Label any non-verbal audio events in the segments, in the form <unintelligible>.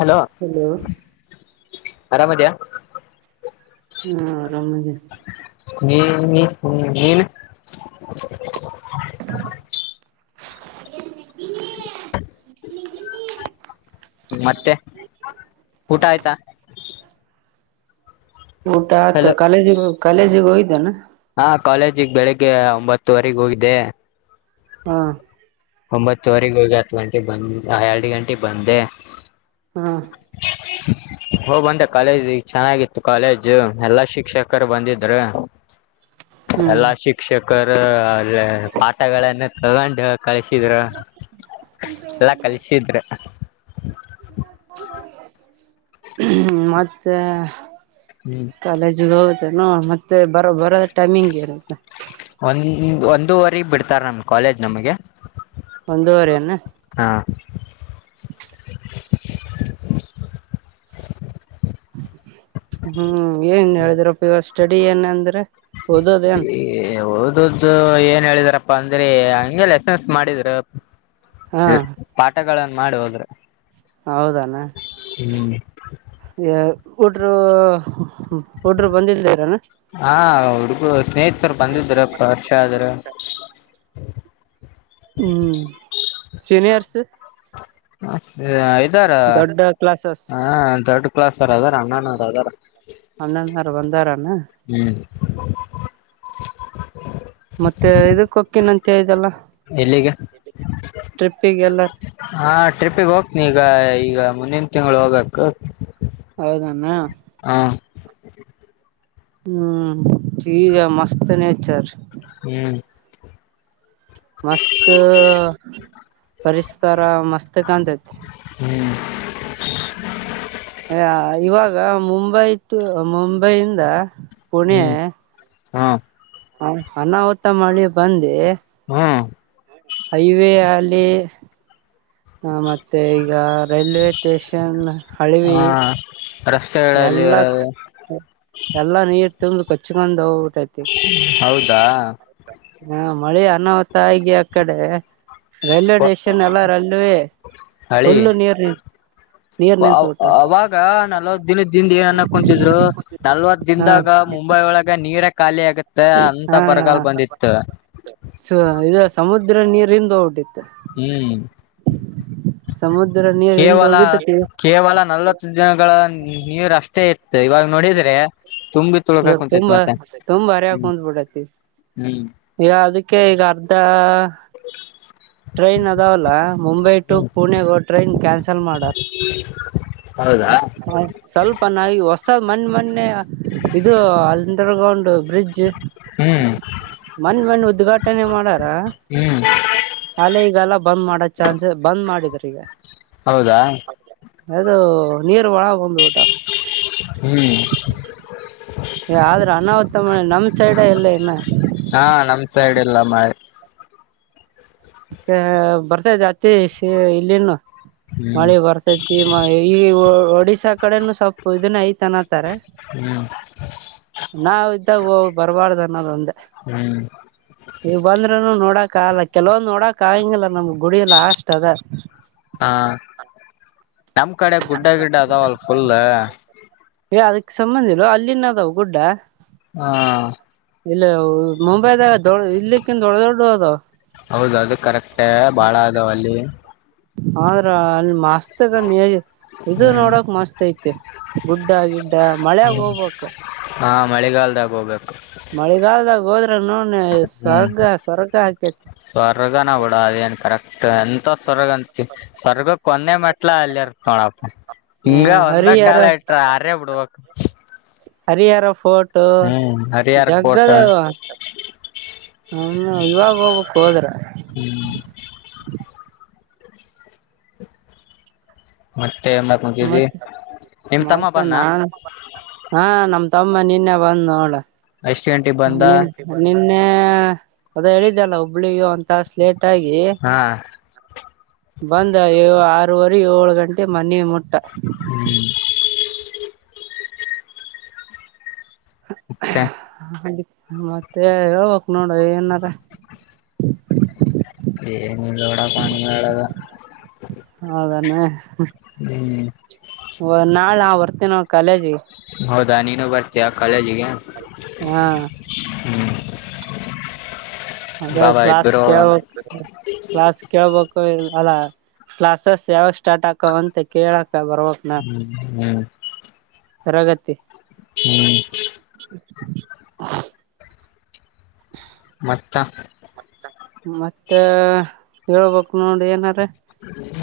Hello ಆರಾಮ ಅದಯ ಹಾ ಆರಾಮ ಅಧಿನಿ ನೀ ನೀ ನೀನು ಏನ್ ಮತ್ತೆ ಊಟ ಆಯ್ತಾ ಊಟ ಆಯತ ಹಲೋ ಕಾಲೇಜಿಗ ಕಾಲೇಜಿಗ ಹೋಯ್ದಾನ ಹಾ ಕಾಲೇಜಿಗೆ ಬೆಳಿಗ್ಗೆ ಒಂಬತ್ತುವರೆಗ್ ಹೋಗಿದ್ದೆ ಹಾ ಒಂಬತ್ತುವರೆಗ ಹೋಗಿ ಹತ್ತು ಗಂಟೆಗೆ ಬಂದ ಎರಡು ಗಂಟೆಗೆ ಬಂದೆ ಹಾ ಹೋ ಬಂದೆ ಕಾಲೇಜ್ ಈಗ ಚೆನ್ನಾಗಿತ್ತು ಕಾಲೇಜ್ ಎಲ್ಲಾ ಶಿಕ್ಷಕರು ಬಂದಿದರು ಹ್ಮ್ ಎಲ್ಲಾ ಶಿಕ್ಷಕರ ಅ ಪಾಠಗಳಗಳನ್ನು ತಗೊಂಡು ಹ ಕಲಸಿಡ್ರು ಎಲ್ಲ ಕಲಿಸಿದ್ರ ಹ ಮತ್ತ ಹ್ಮ್ ಕಾಲೇಜಿಗೆ ಹೋಗುತ್ತೆ ಮತ್ತೆ ಬರ ಬರೋದ ಟೈಮಿಂಗ್ಗೆ ಅನು ಹ ಒಂದೂವರೆ ಬಿಡ್ತಾರೆ ನಮ್ ಕಾಲೇಜ್ ನಮಗೆ ಒಂದೂವರೆ ಅನ್ನ ಹಾ <inaudible> ಹ್ಮ್ ಏನ್ ಹೇಳಿದಿರಪ್ಪ ಈವಾಗ ಸ್ಟಡಿ ಏನ ಅಂದ್ರೆ ಓದೋದೇನ್ ಏ ಓದ್ದು ಏನ್ ಹೇಳಿದ್ರ ಅಂದ್ರೆ ಹಂಗೆ ಲೆಸನ್ಸ್ ಮಾಡಿದ್ರ ಹಾ ಪಾಠಗಳ ಮಾಡಿ ಹೋದ್ರೆ ಹೌದಣ ಹುಡ್ರು ಹುಡ್ರೂ ಬಂದಲ್ದರಾನ ಹಾ ಹುಡುಗು ಸ್ನೇಹಿತರು ಬಂದಿದ್ರಪ್ಪ ವರ್ಷ ಆದ್ರ ಹ್ಮ್ ಸೀನಿಯರ್ಸ್ ಹ ಐದಾರ ದೊಡ್ಡ ಕ್ಲಾಸಸ್ ಹ ದೊಡ್ಡ ಸರ್ ಅದಾರ ಅಣ್ಣ ನ ಅದಾರ ಅಣ್ಣನಾರ ಬಂದಾರನ ಹ್ಮ್ ಮತ್ತೆ ಇದಕ್ಕಕ್ಕಿನ ಅಂತೆ ಇಲ್ಲ ಎಲ್ಲಿಗ ಟ್ರಿಪ್ಪಿಗೆಲ್ಲ ಹ ರಿಪಿಗೆ ಹೋಗ್ತನಿ ಈಗ ಈಗ ಮುಂದಿನ ತಿಂಗಳು ಹೋಗಕ್ ಹೌದಣ ಹಾ ಹ್ಮ್ ಈೀಗ ಮಸ್ತ್ ನೇಚರ್ ಹ್ಮ್ ಮಸ್ತ್ ಪರಿಸತರ ಮಸ್ತ್ ಕತ್ ಹ್ಮ್ ಅ ಇವಾಗ ಮುಂಬೈ ಟು ಮುಂಬೈಯಿಂದ ಪುಣೆ ಹ್ಮ ಹ ಅನ್ನ ತ್ತ ಮಾಡಿ ಬಂದೆ ಹ್ಮ್ ಹೈವೇ ಅಲ್ಲಿ ಮತ್ತೆ ಮತ್ತೆ ಈಗ ರೈಲ್ವೆ ಸ್ಟೇಷನ್ ಹ ಹಳವಿ ರಸ್ತೆಗಳಲ್ಲಿ ಎಲ್ಲಾ ಇರೋದು ಎಲ್ಲಾ ನೀರು ತಿಂದ ಕಚ್ಕೊಂಡ ಹೌದಾ ಹಾ ಮಳಿ ಅನ್ನವತಗ ಆ ಕಡೆ ರೈಲ್ವೆ ಸ್ಟೇಷನ್ ಎಲ್ಲ ರೈಲ್ವೆೇ ಹಳಿ ಫುಲ್ಲು ನೀರ್ ನೀರ್ ನಿಂತು ಬಿಟ್ಟ ಅವಾಗ ನಲವ ದಿನದ ಿಂದ ಏನನ್ನ ಕುಂತಿದ್ರು ನಲ್ವತ್ ಹಾ ದಿನದಾಗ ಮುಂಬೈ ಒಳಗ ನೀರ ಖಾಲಿ ಆಗತ್ತೆ ಅಂತ ಹಾ ಬರಗಾಲ್ ಬಂದಿತ್ತು ಇದು ಸಮುದ್ರ ನೀರಿಂದ ಹೋಗ್ಬಿಟ್ಟಿತ್ತು ಹ್ಮ್ ಸಮುದ್ರ ನೀರ್ ಹಿಂದ್ ಕೇವಲ ಹೋಗಿದ್ದಕ್ಕೆ ಕೇವಲ ನಲವತ್ತು ದಿನಗಳ ನೀರಷ್ಟೇ ಇತ್ತು ಇವಾಗ ನೋಡಿದ್ರೆ ತುಂಬಿ ತೊಳ್ಕ ಇವಾಗ ಕುಂಂತೈತ್ ತುಂಬಾ ಮತ್ತೆ್ಮ ತುಂಬಾ ಹರಿಯಾಕ್ ಕುಂತ್ ಬಿಟ್ಟೈತಿ ಈಗ ಅದಕ್ಕೆ ಈಗ ಅರ್ಧ ಟ್ರೈನ್ ಅದಾವಲ್ಲ ಮುಂಬೈ ಟು ಹ್ಮ್ ಪುಣೆಗ ಟ್ರೈನ್ ಕ್ಯಾನ್ಸಲ್ ಮಾಡಾರ ಹೌದಾ ಸ್ವಲ್ಪ ನಿ ಹೊಸ್ ಮಣ ಮನ್ನೆ ಇದು ಅಂಡರ್ಗ್ರೌಂಡ್ ಬ್ರಿಡ್ಜ್ ಹ್ಮ್ ಮಣ ಮಣ ಉದ್ಘಾಟನೆ ಮಾಡಾರ ಹ್ಮ್ ಅಲ್ಲೆ ಈಗಲ್ಲ ಬಂದ್ ಮಾಡದ ಚಾನ್ಸ ಬಂದ್ ಮಾಡಿದ್ರ ಈಗ ಹೌದಾ ಅದುೋ ನೀರ್ ಒಳ ಬಂದು್ ಊಟ ಹ್ಮ್ ಆದ್ರ ಅನಾಹುತ ಮೆ ನಮ್ ಸೈಡ್ ಎಲ್ಲ ಇನ್ನ ಹಾ ನಮ್ ಸೈಡ್ ಎಲ್ಲ ಮ ಅ ಬರ್ತ ಜಾತಿ ಇಲ್ಲಿನು ಹ್ಮ್ ಮಳೆ ಬರ್ತತಿ ಮ ಈ ಒಡಿಶಾಕ್ ಕಡೆನು ಸ್ೊಲ್ಪ ಇದನ್ನ ಐತನತಾರೆ ಹ್ಮ್ ನಾವ ಇದ್ದಾಗ ಬರಬಾರ್ದು ಅನ್ನೋದ ಒಂದೆ ಹ್ಮ್ ನೀವು ಬಂದ್ರೂನು ನೋಡಕಲ್ಲ ಕೆಲವೊ ಕಾಯಿಂಗಲ್ಲ ನಮ್ಗ್ ಗುಡಿ ಎಲ್ಲ ಅಷ್ಟಟ್ ಅದ ಹಾ ನಮ್ ಕಡೆ ಗುಡ್ಡ ಗಿಡ್ಡ ಅದಲ್ ಫುಲ್ ಏ ಅದಕ್ಕೆ ಸಂಬಂಧಿ ಇಿಲ್ಲ ಅಲ್ಲಿನ್ ಅದಾವ ಗುಡ್ಡ ಹಾ ಇಲ್ಲ ಮುಂಬೈದಾಗ ದೊಡ್ಡ ಇಲ್ಲಿಕ್ಕಿಂತ ದೊಡ್ಡ ದೊಡ್ಡ ಅದು ಹೌದ ಅದು ಕರೆಕ್ಟ್ ಭಾಳ ಅದಾವ ಅಲ್ಲಿ ಆದ್ರ ಅಲ್ಲಿ ಮಸ್ತ್ಗನ್ ಇದು ನೋಡಕ್ ಮಸ್ತ್ ಐತಿ ಗುಡ್ ಆಗ ಮ ಮಳೆಗ ಹೋಗ್ಬೇಕಕ್ ಹಾ ಮಳೆಗಾಲದಾಗ ಹೋಗ್ಬೇಕು ಮಳಿಗಾಲಲ್ದಾಗ ಹೋದ್ರೆ ನೋಡ ಹ್ಮ್ ಸ್ವರ್ಗ ಸ್ವರ್ಗ ಹಾಕೇತಿ ಸ್ವರ್ಗನ ಬಿಡ ಅದೇನ್ ಎಂತ ಸವರ್ಗಂತ ಸವರ್ಗಕ್ ಕೊಂದೆ ಮಟ್ಲ ಅಲ್ಲಿರ್ತ ನೋಡಪ್ಪ ಹ ಹಿಂಗ ಒಂದ ಹರಿಹರ ಕಾಲ ಇಟ್ರ ಆರ್ಯ ಬಿಡ್ಬಕ್ ಹರಿಹರ ಫೋಟು ಹರಿಹರ್ ಕೋಟ ಜಗ್ಗದ ಹ ಇವಾಗ ಹೋಗ್ಕ್ು ಹೋದ್ರ ಹ್ಮ್, ಮತ್ತ ಮ ಮತ್ತೆ ಬಂದ ನಾ ಹಾ ನಮ್ ತಮ್ ಮ್ಮ ನಿನ್ನೆ ಬಂದ್ನೋಡ ಎಷ್ಟ ಗಂಟೆಗೆ ಬಂದ ನ್ನೆ ಅದ ಹೇಳಿದಲ್ಲ ಹುಬ್ಬಳಿಗ ಒಂತಾಸ್ಲೇಟ್ ಟಾಗಿ ಹಾ ಬಂದ ಯೋ ಆ ಆರುವರೆ ಏಳು ಗಂಟೆ ಮನೆ ಮುಟ್ಟ ಹ್ಮ್ ಮತ್ತೆ <unintelligible> ಮತ್ತೆ ಹೇಳ್ಬೇಕ್ ನೋಡು ಏನಾರ <inaudible> <unintelligible> ಹ್ಮ್ ವ ನಾಳೆ ನಾ ಬರ್ತೇನೋ ಕಾಲೇಜಿಗೆ ಹೌದಾ ನೀನು ಬರ್ತೀಯ ಕಾಲೇಜಿಗೆ ಹಾ ಹ್ಮ್ ಅದೇ ಬಾಬಾ ಕ್ಲಾಸ್ ಇಬ್ಬರು ಹೋಗಮ್ ಕೇಳ್ಬಕ್ ಕ್ಲಾಸ್ ಕೇಳ್ಬಕ್ ಅಲ್ಲ ಕ್ಲಾಸಸ್ ಯಾವಾಗ ಸ್ಟಾರ್ಟ್ ಆಕವ್ ಅಂತ ಕೇಳಕ್ ಬರ್ಬಕನ ಹ್ಮ್ ಹ್ಮ್ ತರಗತಿ ಹ್ಮ್ <inaudible> ಮತ್ತ ಮತ್ತ ಹೇಳ್ಬೇಕು ನೋಡ ಏನರ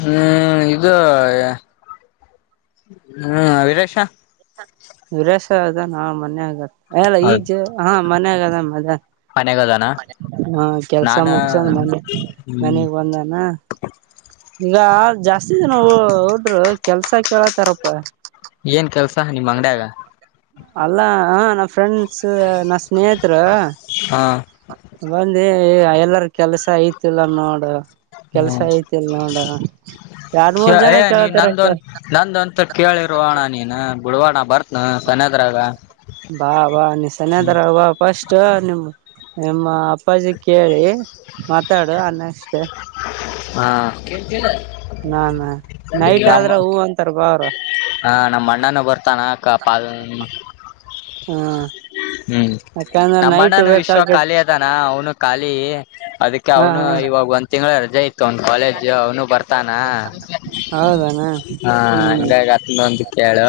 ಹ್ಮ್ ಇದು ಹ್ಮ್ ವಿರೇಶ ವಿರೇಶ ಅದಾನಾ ಮನ್ಯಾಗ ಆ ಇಲ್ಲ ಈಗ ಹೌದು ಜ ಹಾ ಮನ್ಯಾಗದಾನ ಮದ ಮನೆಗದಾನ ಹಾ ಕೆಲ್ಸ ನಾನ ಮುಗ್ಸಂದ ಮನೆ ಹ್ಮ್ ಮನೀಗ್ ಬಂದಾನ ಈಗ ಜಾಸ್ತಿ ದಿನ ಹುಡ್ರು ಕೆಲ್ಸ ಕೇಳತಾರಪ್ಪ ಕೆಲಸ ನಿಮ್ಮ ಅಲ್ಲಾ ನಾ ಫ್ರೆಂಡ್ಸ್ ನಾ ಸ್ನೇಹತ್ರ ಹ ಬಂದೀ ಎಲ್ಲರ ಕೆಲ್ಸ ಐತಿಲ್ಲ ನೋಡು ಕೆಲ್ಸ ಹ್ಮ್ ಐತಿಲ್ ನೋಡ ಎರಡ್ ಮೂರ್ ಜನ ಏ ನೀ ನಂದು ಕೇಳತಾರಪ್ಪ ನಂದಂತ ಕೇಳಿರೋ ಅಣಾ ನೀನು ಬಿಡೋಣ ಬರ್ತ್ನ ಸನೇದ್ರಾಗ ಬಾ ಬಾ ನೀ ಸನೇದ್ರಾಗ ಬಾ ಫಸ್ಟ್ ನಿಮ್ ನಿಮ್ಮ ಅಪ್ಪಾಜಿ ಕೇಳಿ ಮಾತಾಡು ಅನ್ನ ಅಷ್ಟ್ ಹಾ ನಾನ ನೈಟ್ ಆದ್ರ ಹೂ ಅಂತಾರ ಬಾವ್ರ ಹಾ ನಮ್ಮ್ ಅಣ್ಣನ ಬರ್ತಾನ ಕಾಪಾ ಹ್ಞೂಂ ಹ್ಮ್ ನಮ್ಮ ಅಣ್ಣನು ವಿಶ್ವ ಖಾಲಿ ಅದಾನ ಅವ್ನು ಖಾಲಿ ಅದಕ್ಕೆ ಹಾ ಅವ್ನು ಹಾ ಇವಾಗ ಒಂದ್ ತಿಂಗ್ಳು ರಜಾ ಐತಿ ೊಂದ ಕಾಲೇಜ್ ಅವನು ಬರ್ತಾನ ಹೌದಣ ಹ ಹ್ಮ್ ಅಂದಾಗ ಹೇಳು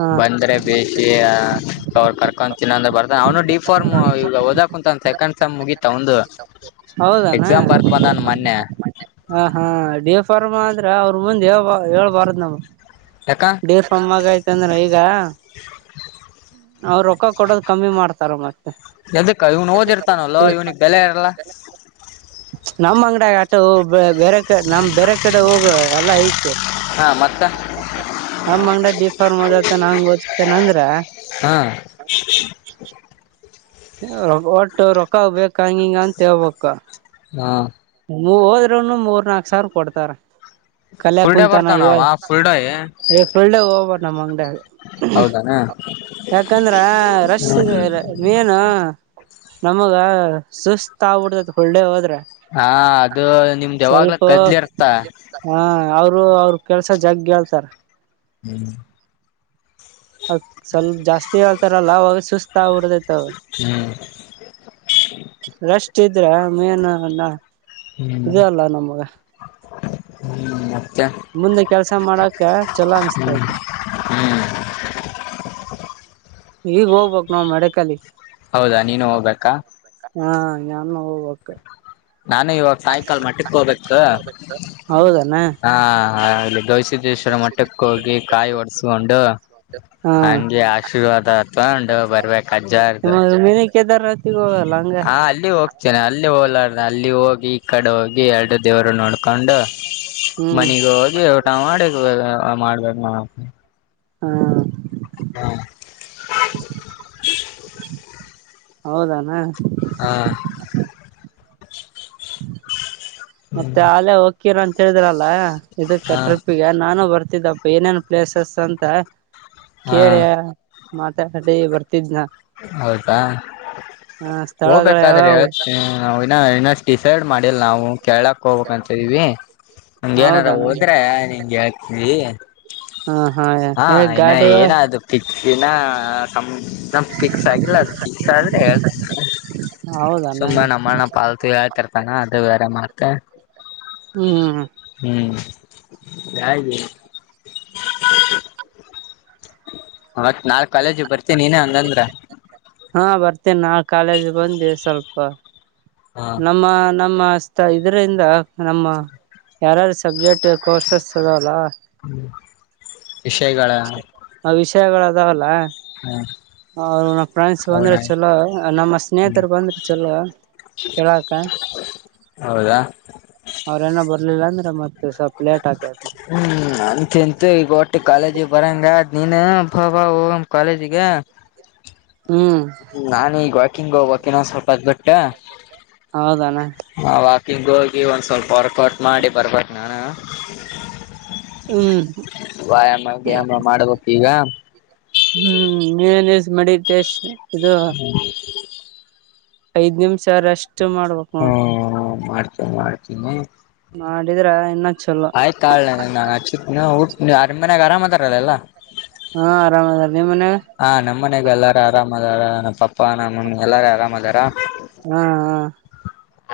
ಹಾ ಬಂದ್ರೆ ಬೇಸಿ ಅವರು ಕರ್ಕೊಂತಿನ್ನಂದ್ರ ಬರ್ತ ಅವನು ಡೀ ಫಾರ್ಮ ಈಗ ಓದಾಕ್ ಕುಂತಾನ್ ಸೆಕಂಡ್ ಸೆಮ್ ಮುಗೀತ ಅವಂದು ಹೌದನ ಮನ್ನೆ ಹ ಹಾ ಡಿಫಾರ್ಮಾ ಅಂದ್ರ ಅವ್ರು ಮುಂದೆ ಹೇಳ್ಬ ಹೇಳ್ಬಾರ್ದ್ ನಾವು ಯಾಕ ಡೀಫಾರ್ಮ್ಮಾಗಯ್ತಂದ್ರ ಈಗ ಅವರು ರೊಕ್ಕ ಕೊಡದು ಕಮ್ಮಿ ಮಾಡ್ತಾರ ಮತ್ತೆ ಅದಕ್ಕ ಇವ್ನು ಓದಿರ್ತಾನಲ್ಲೋ ಇವ್ನಿಗೆ ಬೆಲೆ ಇರಲ್ಲ ನಮ್ಮ್ ಅಂಗಡ್ಯಾಗ ಆಟೋ ಬೇ ಬೇರೆ ಕ ನಮ್ ಬೇರೆ ಕಡೆ ಹೋಗು ಎಲ್ಲ ಐತಿ ಹಾ ಮತ್ತ ನಮ್ಮ್ ಅಂಗಡ ಡಿಫಾರ್ಮ್ ಓದಾತ ನಂಗ ಓದ್ತನಂದ್ರ ಹಾ ರೊ ಒಟ್ಟು ರೊಕ್ಕಾಗ ಬೇಕಂಗಿಂಗ ಅಂತ ಹೇಳ್ಬ ಹಾ ಹೋದ್ರುನು ಮೂರ್ ನಾಕ್ ಸಾವಿರ ಕೊಡ್ತಾರ ಕಲ್ಯ ಫುಲ್ ಡೇ ಕುಂತಾನ ಬರ್ತಾನ ಅವ ಫುಲ್ ಡೇ ಇವ ಫುಲ್ಡ ಹೋಗಬ ನಮ್ಮ ಅಂಗಡಿಯಾಗ ಹೌದಾನ ಯಾಕಂದ್ರ ರಶ್ ಹ್ಮ್ ನೀ ಹ ನಮಗ ಸುಸ್ತ್ ಆಗ್ಬಿಡ್ತತ್ ಫುಲ್ ಡೇ ಹೋದ್ರೆ ಹಾ ಅದು ನಿಮ್ದ್ ಯಾವಾಗ್ಲ ಸ್ವಲ್ಪ ಕದ್ಲಿ ಇರ್ತ ಹಾ ಅವರು ಅವ್ರರು ಕೆಲ್ಸ ಜಗ್ ಹೇಳ್ತಾರ ಹ್ಮ್ ಅ ಸ್ವಲ್ಪ ಜಾಸ್ತಿ ಹೇಳ್ತಾರಲ್ಲ ಅವಾಗ ಸುಸ್ತ ಆಬಡದೈತವ ಹ್ಮ್ ರಷ್ಟ ಇದ್ರ <unintelligible> ಹ್ಮ್ ಇದೇ ಅಲ್ಲ ನಮಗ ಹ್ಮ್ ಮತ್ತೆ ಮುಂದೆ ಕೆಲ್ಸ ಮಾಡಕ ಚಲೋ ಅನಿಸ್ತತೆ ಹ್ಮ್ ಈಗ್ ಹೋಗ್ಬೇಕಕ ನಾವ್ ಮಡಕಲ್ಲಿ ಹೌದಾ ನೀನು ಹೋಗ್ಬೇಕಾ ಹಾ ನಾನು ಇವಾಗ ಸಾಯಂಕಾಲ ಮಟ್ಟಕ್ ಹೋಗ್ಬೇಕು <unintelligible> ಹೌದ ಹೇನು ಸಿದ್ದೇಶ್ವರ ಮಟ್ಟಕ್ಕ ಹೋಗಿ ಕಾಯಿ ಒಡಸ್ಕೊಂಡು ಹಾ ಹಂಗೆ ಆಶೀರ್ವಾದ ಅತ್ಂಡ ಬರ್ಬೇಕಕ್ ಅಜ್ಜಾರದುು ಕೆದಾರ ರತಿಗ ಹಾ ಅಲ್ಲಿ ಹೋಗ್ತೇನೆ ಅಲ್ಲಿ ಹೋಲಾ ಅಲ್ಲಿ ಹೋಗಿ ಈ ಕಡೆ ಹೋಗಿ ಎರಡು ದೇವರು ನೋಡ್ಕೊಂಡು ಹ್ಮ್ ಮನಗ ಹೋಗಿ ಊಟ ಮಾಡಕ್ ಮಾಡ್ಬೇಕ ನಾ ಹಾ ಹಾ ಹೌದಣ ಹಾ ಹ್ಮ್ ಮತ್ತೆ ಆಲೆೇ ಹೊಕ್ಕಿರಿ ಅಂತ ಹೇಳಿದರಲ್ಲ ಇದ ಹಾ ಕಟ್ರಪಿಗ ನಾನು ಬರ್ತಿದ್ದಪ್ಪ ಏನೇನ್ ಪ್ಲೇಸಸ್ ಅಂತ ಹಾ ಕೇಳ್ಯ ಮಾತಾ ಬರ್ತ ಹೌದಾ ಆ ಸ್ಥಳಗಳು ಹೋಗ್ಬೇಕಾದ್ರೆ ಯಾವ್ಯಾವು ನಾ ಇ ಇನ್ನ ಡಿಸೇಡ್ ಮಾಡಿಲ್ ನಾವು ಕೇಳಕ್ ಹೋಗ್ಬೇಕಕ್ ಅಂತ ಇದಿವವಿ ನಿಂಗ ಏನಾದಾರ ಹೌದಾನ ಹೋದ್ರೆ ನಿ ಹೇಳ್ <unintelligible> ಹಾ ಇನ್ನ ಗಾಡಿ ಏನದು ಪಿಚ್ಚಿನ ನಮ ಫಿಕ್ಸ್ ಆಗಿಲ್ಲ ಅದು ಫಿಕ್ಸ್ ಆದ್ರೆ ಸುಮ್ಮನೆ ಹೌದಾನ ನಮ್ಮನ ಪಾಲತು ಯತರ್ತಾನ ಅದು ವರೆ ಮಾತ ಹ್ಮ್ ಹ್ಮ್ ಹಾಗ <unintelligible> ಬರ್ತೀನಿ ನೀನೇ ಹಂಗಂದ್ರ ಹಾ ಬರ್ತೇನೆ ನಾ ಕಾಲೇಜ್ ಬಂದೆ ಸ್ವಲ್ಪ ಹ ನಮ್ಮ ನಮ್ಮ ಇದ್ರಂದ ನಮ್ಮ ಯಾರ್ಯಾರು ಸಬ್ಜೆಕ್ಟ್ ಕೋರ್ಸಸ್ ಅದಲ್ಲ ಹ್ಮ್ ವಿಷಯಗಳ ವಿಷಯಗಳ ಅದಾವಲ್ಲಾ ಹ ಅವರು ಫ್ರೆಂಡ್ಸ್ ಹೌದ ಬಂದ್ರೆ ಚಲೋ ನಮ್ಮ ಹ್ಮ್ ಸ್ನೇಹಿತರು ಬಂದ್ರೆ ಚೊಲೋ ಕೆಳಕ ಹೌದಾ ಇರ್ಲಿಲ್ಲ ಅಂದ್ರೆ ಮತ್ತೆ ಸ್ವಲ್ಪ ಲೇಟ್ ಆಕೇತಿ ಹ್ಮ್ ಅಂತೂ ಇಂತೂ ಈಗ ಒಟ್ಟು ಕಾಲೇಜ್ ಬರಂಗ ಅದ್ ನೀನು ಬ ಬಾ ಹೋಗಮ್ಮ ಕಾಲೇಜಿಗೆ ಹ್ಮ್ ನಾನೂ ಈಗ್ ವಾಕಿಂಗ ಹೋಗಬೇಕ್ ಇನ್ನೊಂದ್ ಸ್ವಲ್ಪ ಹೊತ್ತ ಬಿಟ್ಟ. ಹೌದನ. ಈಗ್ ಹೋಗಿ ಒಂದ್ ಸ್ವಲ್ಪ ವರ್ಕ್ಔಟ್ ಮಾಡಿ ಬರ್ಬೇಕ ನಾನು. ಹ್ಮ್ ವ್ಯಾಯಾಮ ಗಿಯಾಮ ಮಾಡಬೇಕ ಈಗ. ಹ್ಮ್ <unintelligible> ಮೆಡಿಟೇಶ ಇದು ಐದ್ ನಿಮಿಷ ರೆಸ್ಟ್ ಮಾಡ್ಬೇಕ್ ನೋಡ. ಮಾಡ್ತೀನ್ ಮಾಡ್ತೀನಿ. ಮಾಡಿದ್ರ ಇನ್ನ ಚಲೋ ಆಯ್ತಳ್ಳೇ ನಿಂಗ್ ನಾ ಹಚ್ತಿನ್ ಊಟ್ ಅರ ನಿಮ್ ಮನ್ಯಾಗ ಆರಾಮ್ ಅದಾರ್ ಅಲ್ ಎಲ್ಲಾ. ಹಾ ಆರಾಮ್ ಅದಾರ ನಿಮ್ಮ ಮನ್ಯಾಗ. ನಮ್ಮ ಮನ್ಯಾಗು ಎಲ್ಲಾರ ಆರಾಮ ಅದಾರ ನಮ್ಮ ಪಪ್ಪಾ ನಮ್ಮ ಮಮ್ಮಿ ಎಲ್ಲಾರ ಆರಾಮ ಅದಾರ. ಹಾ ಹಾ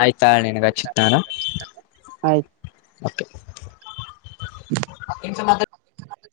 ಆಯ್ತಾಳ ನಿನಗ ಹಚ್ಚತನ್ ನಾನು. ಆಯ್ತು. ಓಕೆ.